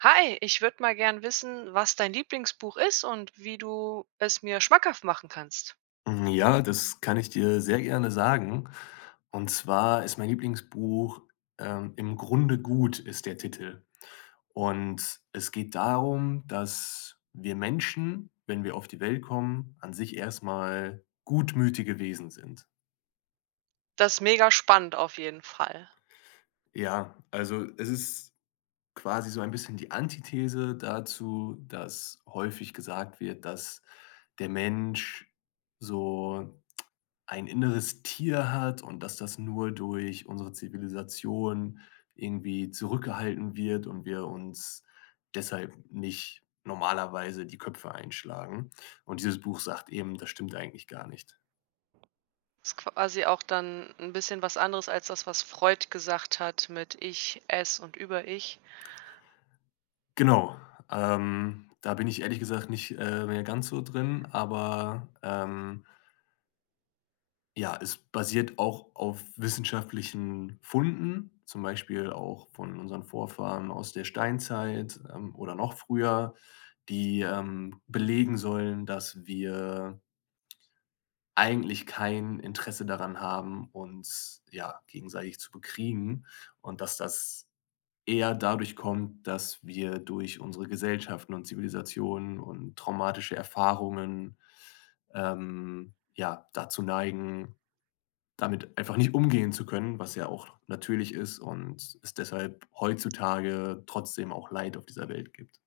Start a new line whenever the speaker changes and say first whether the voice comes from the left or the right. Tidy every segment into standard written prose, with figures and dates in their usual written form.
right: Hi, ich würde mal gern wissen, was dein Lieblingsbuch ist und wie du es mir schmackhaft machen kannst.
left: Ja, das kann ich dir sehr gerne sagen. Und zwar ist mein Lieblingsbuch, „Im Grunde gut" ist der Titel. Und es geht darum, dass wir Menschen, wenn wir auf die Welt kommen, an sich erstmal gutmütige Wesen sind.
right: Das ist mega spannend auf jeden Fall.
left: Ja, also, es ist quasi so ein bisschen die Antithese dazu, dass häufig gesagt wird, dass der Mensch so ein inneres Tier hat und dass das nur durch unsere Zivilisation irgendwie zurückgehalten wird und wir uns deshalb nicht normalerweise die Köpfe einschlagen. Und dieses Buch sagt eben, das stimmt eigentlich gar nicht.
right: Ist quasi auch dann ein bisschen was anderes als das, was Freud gesagt hat mit Ich, Es und Über-Ich.
left: Genau, da bin ich ehrlich gesagt nicht, mehr ganz so drin, aber, ja, es basiert auch auf wissenschaftlichen Funden, zum Beispiel auch von unseren Vorfahren aus der Steinzeit, oder noch früher, die, belegen sollen, dass wir eigentlich kein Interesse daran haben, uns, ja, gegenseitig zu bekriegen, und dass das eher dadurch kommt, dass wir durch unsere Gesellschaften und Zivilisationen und traumatische Erfahrungen, ja, dazu neigen, damit einfach nicht umgehen zu können, was ja auch natürlich ist, und es deshalb heutzutage trotzdem auch Leid auf dieser Welt gibt.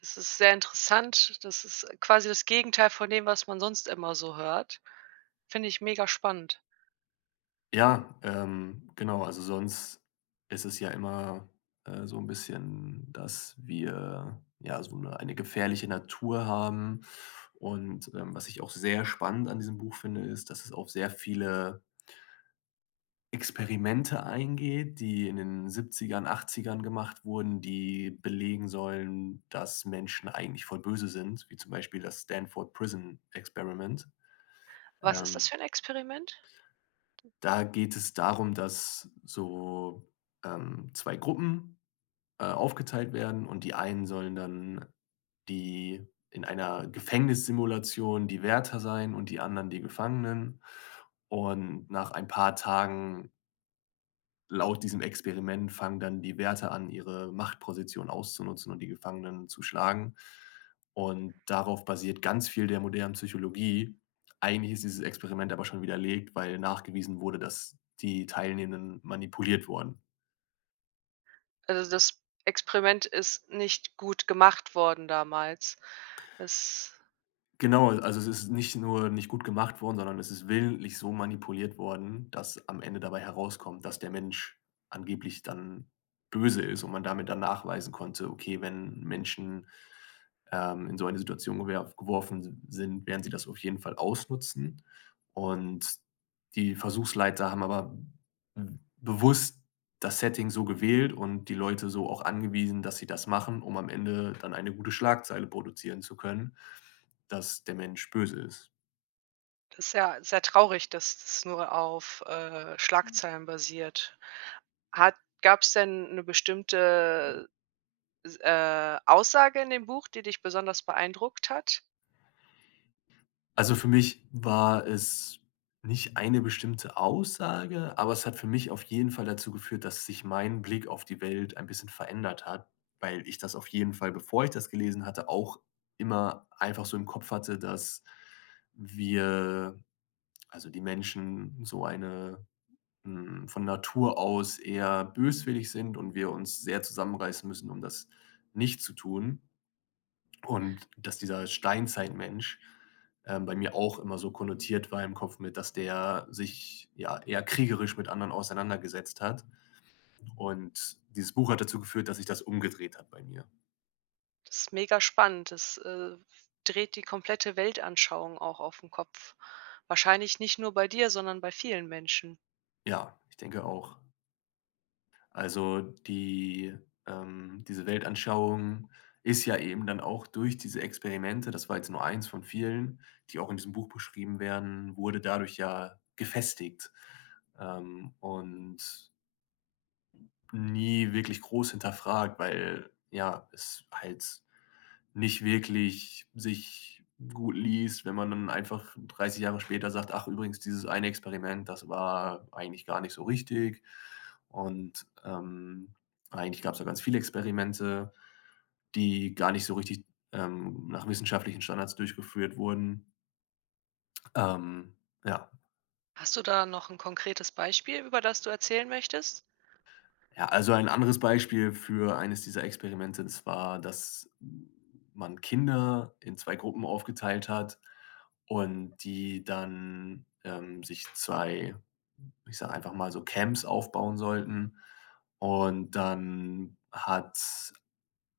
right: Das ist sehr interessant. Das ist quasi das Gegenteil von dem, was man sonst immer so hört. Finde ich mega spannend.
left: Ja, genau, also sonst ist es ja immer, so ein bisschen, dass wir, ja, so eine gefährliche Natur haben. Und, was ich auch sehr spannend an diesem Buch finde, ist, dass es auf sehr viele Experimente eingeht, die in den 70ern gemacht wurden, die belegen sollen, dass Menschen eigentlich voll böse sind, wie zum Beispiel das Stanford Prison Experiment.
right: Was ist das
left: Ähm,
right: für 'n Experiment?
left: Da geht es darum, dass so, 2 Gruppen, aufgeteilt werden, und die einen sollen dann die in einer Gefängnissimulation die Wärter sein und die anderen die Gefangenen. Und nach ein paar Tagen. Laut diesem Experiment fangen dann die Wärter an, ihre Machtposition auszunutzen und die Gefangenen zu schlagen. Und darauf basiert ganz viel der modernen Psychologie. Eigentlich ist dieses Experiment aber schon widerlegt, weil nachgewiesen wurde, dass die Teilnehmenden manipuliert wurden.
right: Also, das Experiment ist nicht gut gemacht worden damals. Das
left: Genau, also es ist nicht nur nicht gut gemacht worden, sondern es ist willentlich so manipuliert worden, dass am Ende dabei herauskommt, dass der Mensch angeblich dann böse ist, und man damit dann nachweisen konnte, okay, wenn Menschen, in so eine Situation gewer geworfen sind, werden sie das auf jeden Fall ausnutzen. Und die Versuchsleiter haben aber bewusst das Setting so gewählt und die Leute so auch angewiesen, dass sie das machen, um am Ende dann eine gute Schlagzeile produzieren zu können, dass der Mensch böse ist.
right: das ist ja sehr traurig, dass das nur auf, Schlagzeilen basiert. Hat gab's denn 'ne bestimmte s Aussage in dem Buch, die dich besonders beeindruckt hat?
left: Also, für mich war es nicht eine bestimmte Aussage, aber es hat für mich auf jeden Fall dazu geführt, dass sich mein Blick auf die Welt ein bisschen verändert hat, weil ich das auf jeden Fall, bevor ich das gelesen hatte, auch immer einfach so im Kopf hatte, dass wir, also, die Menschen so eine, von Natur aus eher böswillig sind, und wir uns sehr zusammenreißen müssen, um das nicht zu tun. Und dass dieser Steinzeitmensch, bei mir auch immer so konnotiert war im Kopf mit, dass der sich, ja, eher kriegerisch mit anderen auseinandergesetzt hat. Und dieses Buch hat dazu geführt, dass sich das umgedreht hat bei mir.
right: Das ist mega spannend. Das, dreht die komplette Weltanschauung auch auf 'n Kopf. Wahrscheinlich nicht nur bei dir, sondern bei vielen Menschen.
left: Ja, ich denke auch. Also, die, diese Weltanschauung ist ja eben dann auch durch diese Experimente, das war jetzt nur eins von vielen, die auch in diesem Buch beschrieben werden, wurde dadurch ja gefestigt. Und nie wirklich groß hinterfragt, weil, ja, es halt nicht wirklich sich gut liest, wenn man dann einfach 30 Jahre später sagt: „Ach übrigens, dieses eine Experiment, das war eigentlich gar nicht so richtig, und, eigentlich gab es da ganz viele Experimente, die gar nicht so richtig, nach wissenschaftlichen Standards durchgeführt wurden." Ähm, ja.
right: Hast du da noch ein konkretes Beispiel, über das du erzählen möchtest?
left: Ja, also ein anderes Beispiel für eines dieser Experimente, das war, dass man Kinder in 2 Gruppen aufgeteilt hat, und die dann, sich 2, ich sage einfach mal so, Camps aufbauen sollten. Und dann hat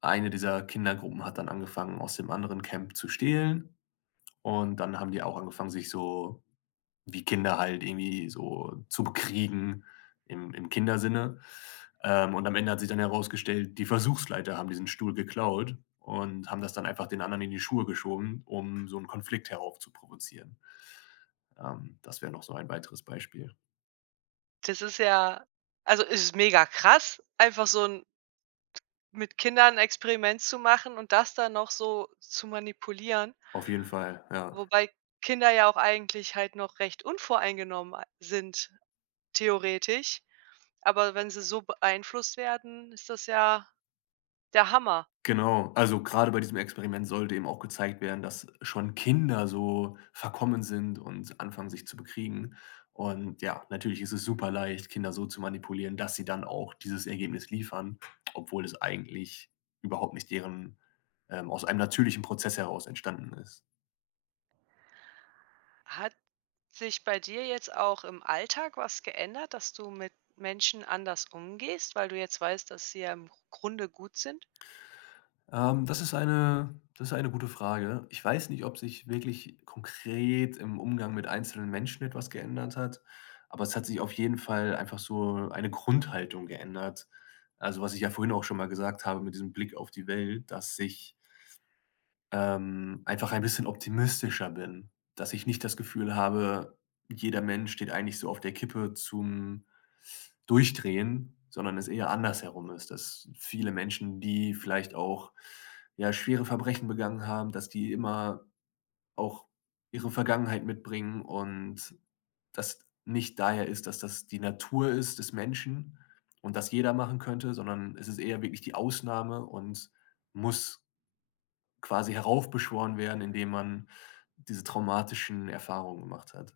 left: eine dieser Kindergruppen hat dann angefangen, aus dem anderen Camp zu stehlen, und dann haben die auch angefangen, sich so wie Kinder halt irgendwie so zu bekriegen, im Kindersinne. Und am Ende hat sich dann herausgestellt, die Versuchsleiter haben diesen Stuhl geklaut und haben das dann einfach den anderen in die Schuhe geschoben, um so einen Konflikt heraufzuprovozieren. Das wäre noch so ein weiteres Beispiel.
right: Das ist ja Also, es ist mega krass, einfach so ein mit Kindern 'n Experiment zu machen und das dann noch so zu manipulieren,
left: Auf jeden Fall, ja.
right: wobei Kinder ja auch eigentlich halt noch recht unvoreingenommen a sind, theoretisch. Aber wenn sie so beeinflusst werden, ist das ja der Hammer.
left: Genau, also gerade bei diesem Experiment sollte eben auch gezeigt werden, dass schon Kinder so verkommen sind und anfangen, sich zu bekriegen. Und ja, natürlich ist es super leicht, Kinder so zu manipulieren, dass sie dann auch dieses Ergebnis liefern, obwohl es eigentlich überhaupt nicht deren, aus einem natürlichen Prozess heraus entstanden ist.
right: Hat sich bei dir jetzt auch im Alltag was geändert, dass du mit Menschen anders umgehst, weil du jetzt weißt, dass sie ja im Grunde gut sind?
left: Das ist eine gute Frage. Ich weiß nicht, ob sich wirklich konkret im Umgang mit einzelnen Menschen etwas geändert hat, aber es hat sich auf jeden Fall einfach so eine Grundhaltung geändert. Also, was ich ja vorhin auch schon mal gesagt habe mit diesem Blick auf die Welt, dass sich, einfach ein bisschen optimistischer bin, dass ich nicht das Gefühl habe, jeder Mensch steht eigentlich so auf der Kippe zum Durchdrehen, sondern es eher andersherum ist, dass viele Menschen, die vielleicht auch, ja, schwere Verbrechen begangen haben, dass die immer auch ihre Vergangenheit mitbringen, und das nicht daher ist, dass das die Natur ist des Menschen und das jeder machen könnte, sondern es ist eher wirklich die Ausnahme und muss quasi heraufbeschworen werden, indem man diese traumatischen Erfahrungen gemacht hat.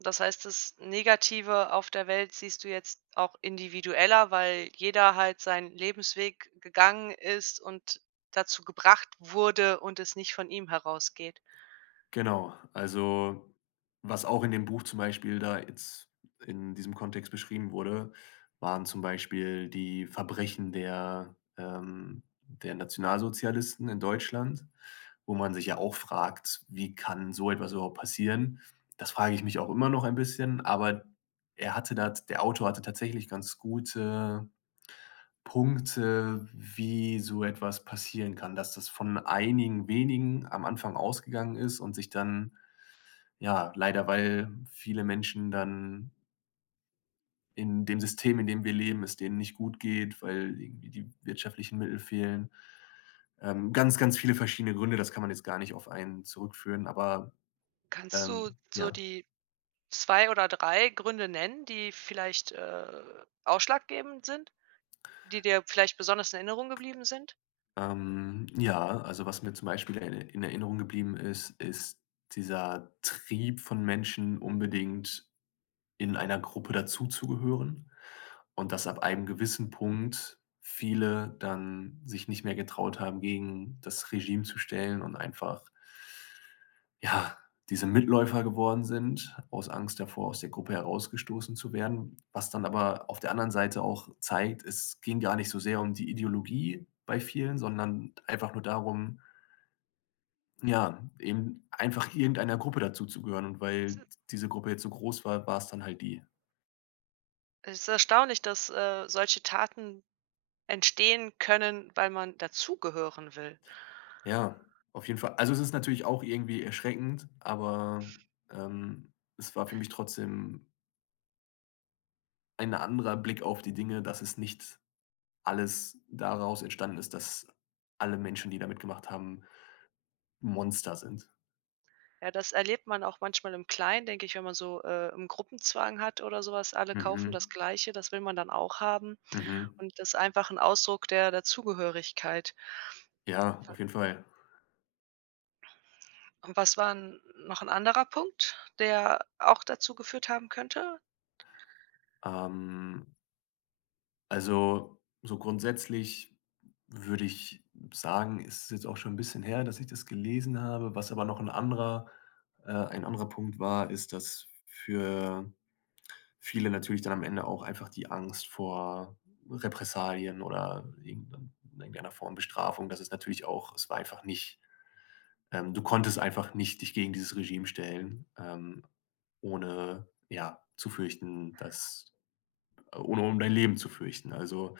right: Das heißt, das Negative auf der Welt siehst du jetzt auch individueller, weil jeder halt seinen Lebensweg gegangen ist und dazu gebracht wurde und es nicht von ihm herausgeht.
left: Genau, also was auch in dem Buch zum Beispiel da jetzt in diesem Kontext beschrieben wurde, waren zum Beispiel die Verbrechen der Nationalsozialisten in Deutschland, wo man sich ja auch fragt, wie kann so etwas überhaupt passieren? Das frage ich mich auch immer noch ein bisschen, aber er hatte da, der Autor hatte tatsächlich ganz gute Punkte, wie so etwas passieren kann, dass das von einigen wenigen am Anfang ausgegangen ist und sich dann, ja, leider, weil viele Menschen dann in dem System, in dem wir leben, es denen nicht gut geht, weil irgendwie die wirtschaftlichen Mittel fehlen. Ganz, ganz viele verschiedene Gründe, das kann man jetzt gar nicht auf einen zurückführen, aber,
right: Kannst du so
left: ja.
right: die 2 oder 3 Gründe nennen, die vielleicht, ausschlaggebend sind, die dir vielleicht besonders in Erinnerung geblieben sind?
left: Ja, also was mir zum Beispiel in Erinnerung geblieben ist, ist dieser Trieb von Menschen, unbedingt in einer Gruppe dazuzugehören, und dass ab einem gewissen Punkt viele dann sich nicht mehr getraut haben, gegen das Regime zu stellen und einfach, ja, diese Mitläufer geworden sind, aus Angst davor, aus der Gruppe herausgestoßen zu werden. Was dann aber auf der anderen Seite auch zeigt, es ging gar nicht so sehr um die Ideologie bei vielen, sondern einfach nur darum, ja, eben einfach irgendeiner Gruppe dazuzugehören. Und
right: Es
left: weil
right: i
left: diese Gruppe jetzt so groß war, war es dann halt die.
right: Es ist erstaunlich, dass, solche Taten entstehen können, weil man dazugehören will.
left: Ja, auf jeden Fall. Also, es ist natürlich auch irgendwie erschreckend, aber, ähm, es war für mich trotzdem ein anderer Blick auf die Dinge, dass es nicht alles daraus entstanden ist, dass alle Menschen, die da mitgemacht haben, Monster sind.
right: Ja, das erlebt man auch manchmal im Kleinen, denke ich, wenn man so, 'n Gruppenzwang hat oder sowas. Alle kaufen
left: Mhm,
right: das Gleiche, das will man dann auch haben
left: mhm.
right: und das ist einfach ein Ausdruck der Dazugehörigkeit.
left: Ja,
right: Wa
left: auf jeden Fall.
right: Und was war 'n noch ein anderer Punkt, der auch dazu geführt haben könnte?
left: Ähm, also, so grundsätzlich würde ich sagen, ist es jetzt auch schon ein bisschen her, dass ich das gelesen habe. Was aber noch ein anderer Punkt war, ist, dass für viele natürlich dann am Ende auch einfach die Angst vor Repressalien oder irgendeiner Form Bestrafung. Das ist natürlich auch, es war einfach nicht, du konntest einfach nicht dich gegen dieses Regime stellen, ohne, ja, zu fürchten, dass, ohne um dein Leben zu fürchten. Also,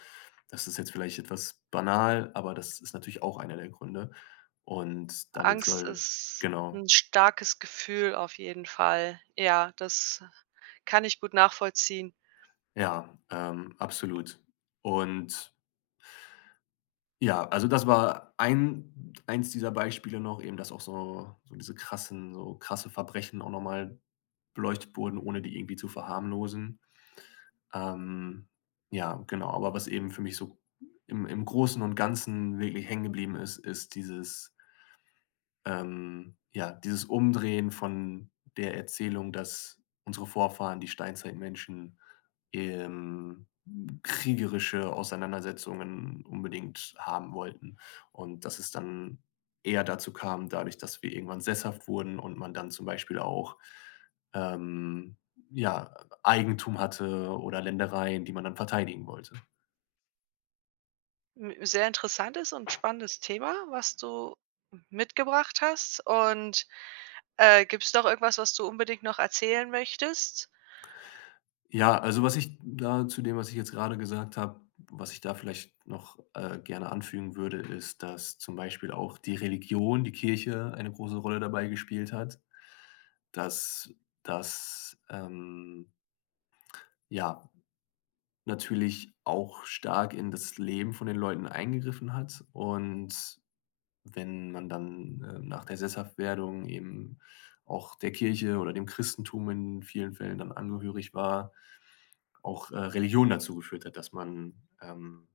left: das ist jetzt vielleicht etwas banal, aber das ist natürlich auch einer der Gründe. Und damit
right: Angst
left: soll,
right: ist
left: genau,
right: ein starkes Gefühl auf jeden Fall. Ja, das kann ich gut nachvollziehen.
left: ja, absolut. Und ja, also das war eins dieser Beispiele noch, eben, dass auch so krasse Verbrechen auch noch mal beleuchtet wurden, ohne die irgendwie zu verharmlosen. Ähm, ja, genau, aber was eben für mich so im Großen und Ganzen wirklich hängen geblieben ist, ist dieses, ja, dieses Umdrehen von der Erzählung, dass unsere Vorfahren, die Steinzeitmenschen, ähm, kriegerische Auseinandersetzungen unbedingt haben wollten, und dass es dann eher dazu kam, dadurch, dass wir irgendwann sesshaft wurden und man dann zum Beispiel auch, ähm, ja, Eigentum hatte oder Ländereien, die man dann verteidigen wollte.
right: 'N sehr interessantes und spannendes Thema, was du mitgebracht hast. Und gibt's noch irgendwas, was du unbedingt noch erzählen möchtest?
left: Ja, also was ich da zu dem, was ich jetzt gerade gesagt habe, was ich da vielleicht noch, gerne anfügen würde, ist, dass zum Beispiel auch die Religion, die Kirche eine große Rolle dabei gespielt hat, dass das, ja, natürlich auch stark in das Leben von den Leuten eingegriffen hat. Und wenn man dann, nach der Sesshaftwerdung eben auch der Kirche oder dem Christentum in vielen Fällen dann angehörig war, auch, Religion dazu geführt hat, dass man, ähm,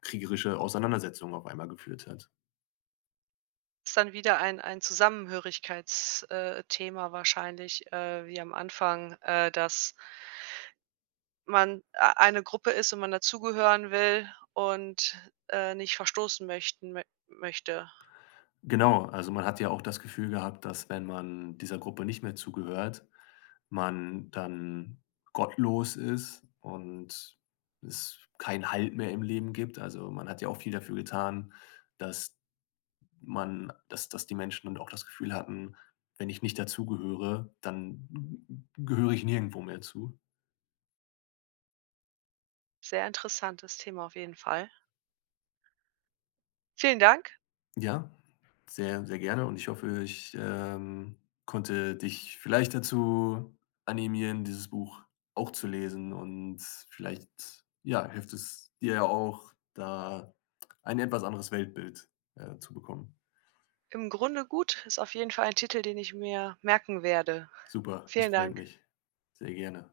left: kriegerische Auseinandersetzungen auf einmal geführt hat.
right: Ist dann wieder ein Zusammenhörigkeitsthema Thema wahrscheinlich, wie am Anfang, dass man ei eine Gruppe ist und man dazugehören will und, nicht verstoßen möchte.
left: Genau, also man hat ja auch das Gefühl gehabt, dass wenn man dieser Gruppe nicht mehr zugehört, man dann gottlos ist und es keinen Halt mehr im Leben gibt. Also, man hat ja auch viel dafür getan, dass man, dass dass die Menschen dann auch das Gefühl hatten: „Wenn ich nicht dazugehöre, dann gehöre ich nirgendwo mehr zu."
right: Sehr interessantes Thema auf jeden Fall. Vielen Dank.
left: Ja? Sehr, sehr gerne, und ich hoffe, ich, konnte dich vielleicht dazu animieren, dieses Buch auch zu lesen, und vielleicht, ja, hilft es dir ja auch, da ein etwas anderes Weltbild, zu bekommen.
right: Im Grunde gut, ist auf jeden Fall ein Titel, den ich mir merken werde.
left: Super, das
right: Vielen
left: freut
right: Dank.
left: mich. Sehr gerne.